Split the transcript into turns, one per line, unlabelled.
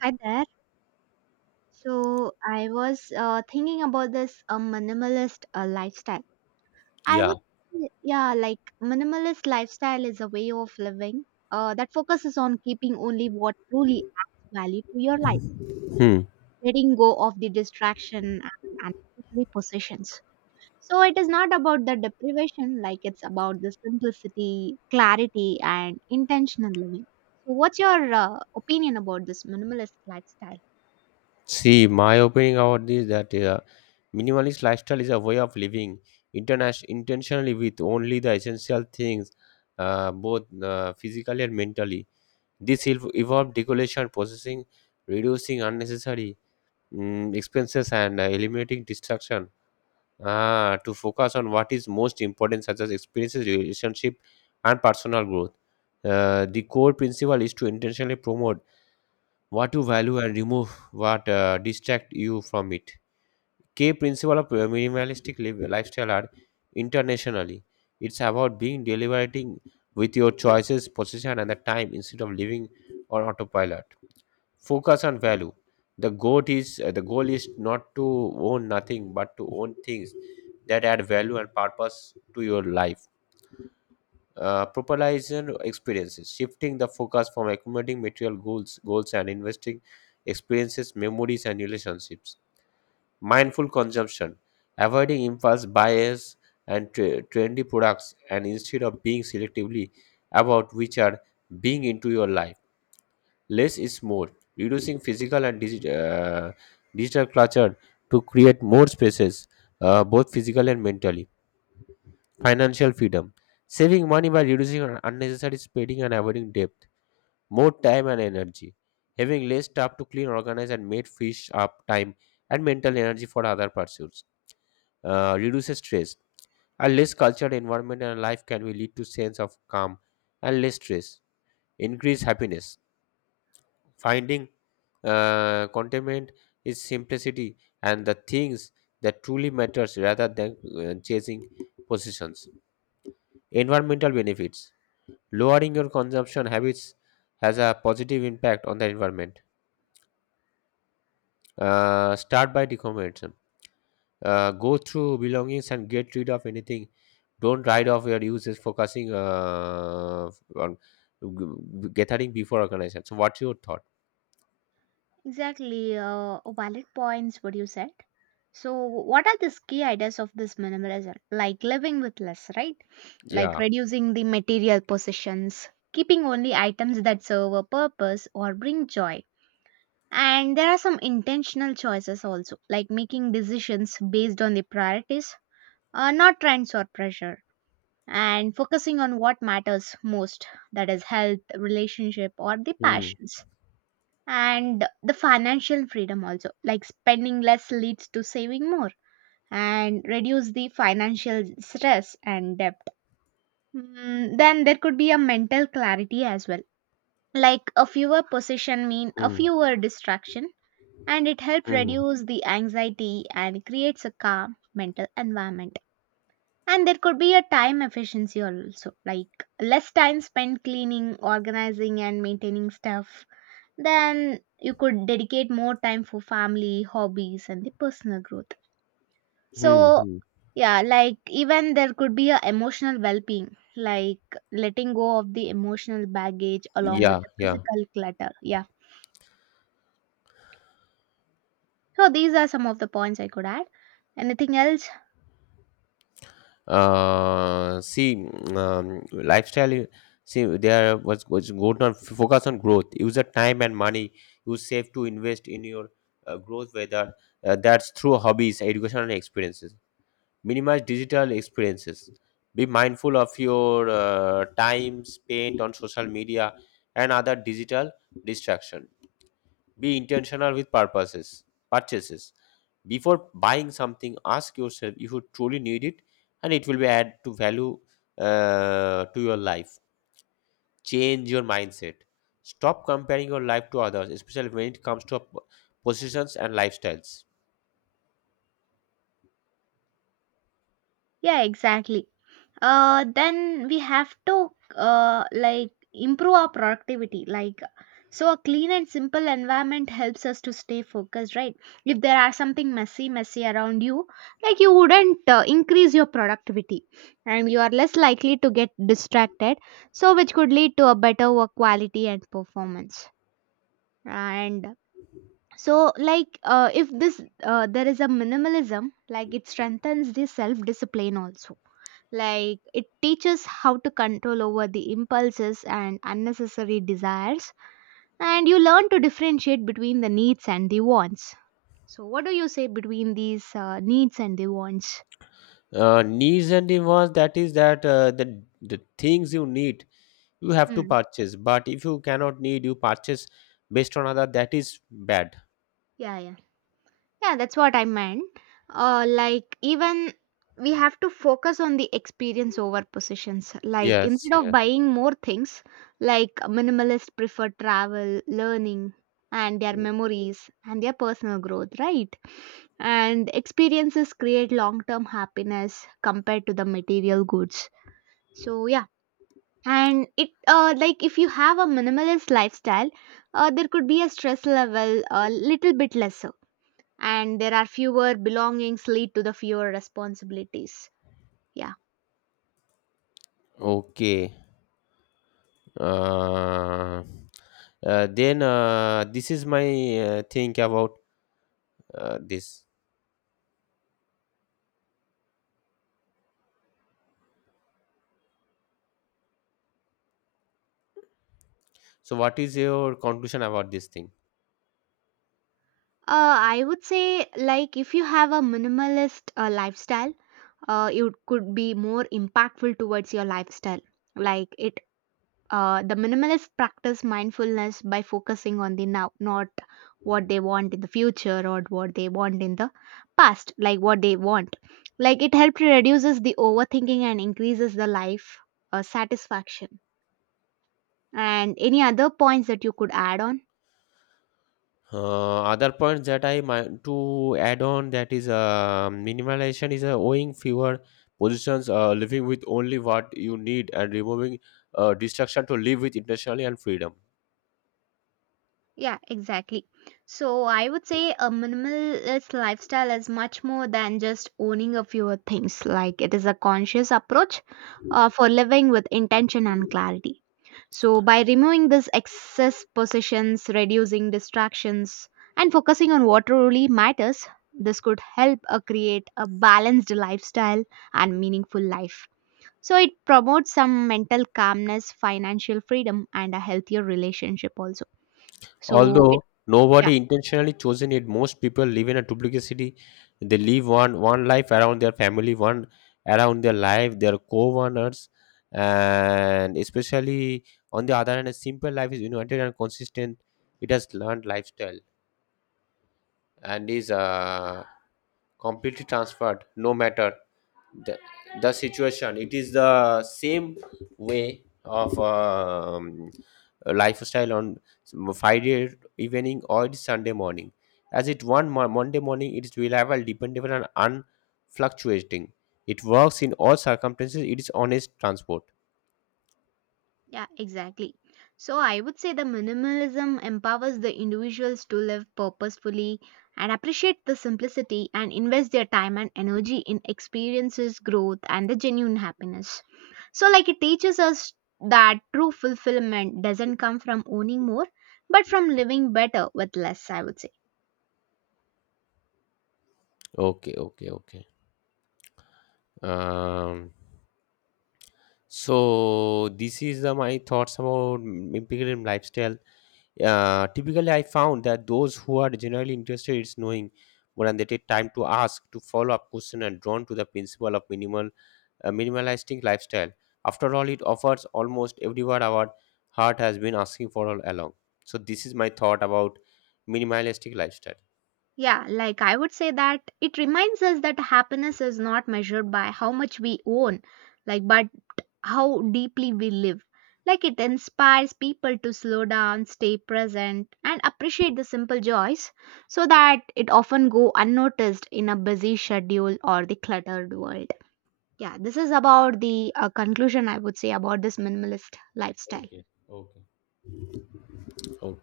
Hi there. So I was thinking about this minimalist lifestyle. I
Yeah.
would, say, yeah, like minimalist lifestyle is a way of living that focuses on keeping only what truly adds value to your life,
Hmm.
letting go of the distraction and unnecessary possessions. So it is not about the deprivation, like it's about the simplicity, clarity, and intentional living. So what's your opinion about this minimalist lifestyle?
See, my opinion about this that minimalist lifestyle is a way of living international intentionally with only the essential things, both physically and mentally. This will involve decoration, processing, reducing unnecessary expenses, and eliminating distraction. To focus on what is most important, such as experiences, relationship, and personal growth. The core principle is to intentionally promote what you value and remove what distract you from it. Key principle of minimalistic lifestyle are internationally. It's about being deliberating with your choices position and the time instead of living on autopilot. Focus on value. The goal is not to own nothing but to own things that add value and purpose to your life. Personalization experiences, shifting the focus from accumulating material goals and investing experiences, memories, and relationships. Mindful consumption, avoiding impulse bias and trendy products, and instead of being selectively about which are being into your life. Less is more, reducing physical and digital clutter to create more spaces, both physical and mentally. Financial freedom, saving money by reducing unnecessary spending and avoiding debt, more time and energy, having less staff to clean, organize, and made fish up time and mental energy for other pursuits, reduces stress. A less cultured environment and life can be lead to sense of calm and less stress, increase happiness, finding contentment is simplicity and the things that truly matters rather than chasing positions. Environmental benefits. Lowering your consumption habits has a positive impact on the environment. Start by decomposition. Go through belongings and get rid of anything. Don't write off your uses focusing on gathering before organization. So, what's your thought?
Exactly, valid points, what you said. So, what are the key ideas of this minimalism? Like living with less, right? Like
Yeah.
reducing the material possessions, keeping only items that serve a purpose or bring joy. And there are some intentional choices also, like making decisions based on the priorities, not trends or pressure, and focusing on what matters most, that is, health, relationship, or the
Hmm.
passions and the financial freedom also, like spending less leads to saving more and reduce the financial stress and debt. Then there could be a mental clarity as well, like a fewer possession mean a
Hmm.
fewer distraction, and it helps
Hmm.
reduce the anxiety and creates a calm mental environment. And there could be a time efficiency also, like less time spent cleaning, organizing, and maintaining stuff. Then you could dedicate more time for family, hobbies, and the personal growth.
Hmm.
So,
Hmm.
yeah, like even there could be a emotional well-being, like letting go of the emotional baggage along with
Yeah.
the
Yeah.
physical clutter. Yeah. So these are some of the points I could add. Anything else?
See, lifestyle see there was good on focus on growth. Use the time and money you save to invest in your growth, whether that's through hobbies, education, and experiences. Minimize digital experiences. Be mindful of your time spent on social media and other digital distraction. Be intentional with purposes purchases. Before buying something, ask yourself if you truly need it and it will be add to value to your life. Change your mindset. Stop comparing your life to others, especially when it comes to positions and lifestyles.
Yeah, exactly. Then we have to like improve our productivity. Like, so a clean and simple environment helps us to stay focused, right? If there are something messy around you, like you wouldn't increase your productivity, and you are less likely to get distracted. So, which could lead to a better work quality and performance. And so, like, if this there is a minimalism, like it strengthens the self discipline also, like, it teaches how to control over the impulses and unnecessary desires, and you learn to differentiate between the needs and the wants. So, what do you say between these needs and the wants?
Needs and demands, that is that the things you need you have to
Hmm.
purchase, but if you cannot need you purchase based on other, that is bad.
Yeah, yeah. Yeah, that's what I meant. Like, even we have to focus on the experience over positions. Like,
Yes,
instead of
yes.
buying more things, like minimalists prefer travel, learning, and their memories and their personal growth, right? And experiences create long term happiness compared to the material goods. So, yeah. And it, like, if you have a minimalist lifestyle, there could be a stress level a little bit lesser, and there are fewer belongings lead to the fewer responsibilities, yeah.
Okay. uh, then This is my think about this. So what is your conclusion about this thing?
I would say, like if you have a minimalist lifestyle, it could be more impactful towards your lifestyle, like it. The minimalist practice mindfulness by focusing on the now, not what they want in the future or what they want in the past, like what they want. Like it helps reduces the overthinking and increases the life satisfaction. And any other points that you could add on?
Other points that I might to add on, that is, minimalization is owning fewer positions, living with only what you need and removing distraction to live with intentionally and freedom.
Yeah, exactly. So I would say a minimalist lifestyle is much more than just owning a few things. Like it is a conscious approach for living with intention and clarity. So by removing these excess possessions, reducing distractions, and focusing on what truly matters, this could help create a balanced lifestyle and meaningful life. So it promotes some mental calmness, financial freedom, and a healthier relationship also. So it,
Although
yeah.
nobody intentionally chosen it, most people live in a duplicity. They live one life around their family, one around their life, their co-owners, and especially on the other hand, a simple life is united and consistent. It has learned lifestyle and is completely transferred, no matter the, the situation. It is the same way of lifestyle on Friday evening or it's Sunday morning as it one Monday morning. It is reliable, dependable, and unfluctuating. It works in all circumstances. It is honest transport.
Yeah, exactly. So I would say the minimalism empowers the individuals to live purposefully and appreciate the simplicity and invest their time and energy in experiences, growth, and the genuine happiness. So, like, it teaches us that true fulfillment doesn't come from owning more, but from living better with less, I would say.
Okay, okay, okay. um So this is my thoughts about lifestyle. Typically, I found that those who are generally interested in knowing more and they take time to ask to follow up question and drawn to the principle of minimalistic lifestyle. After all, it offers almost everywhere our heart has been asking for all along. So this is my thought about minimalistic lifestyle.
Yeah, like I would say that it reminds us that happiness is not measured by how much we own, like, but how deeply we live. Like, it inspires people to slow down, stay present, and appreciate the simple joys so that it often go unnoticed in a busy schedule or the cluttered world. Yeah, this is about the conclusion I would say about this minimalist lifestyle.
So,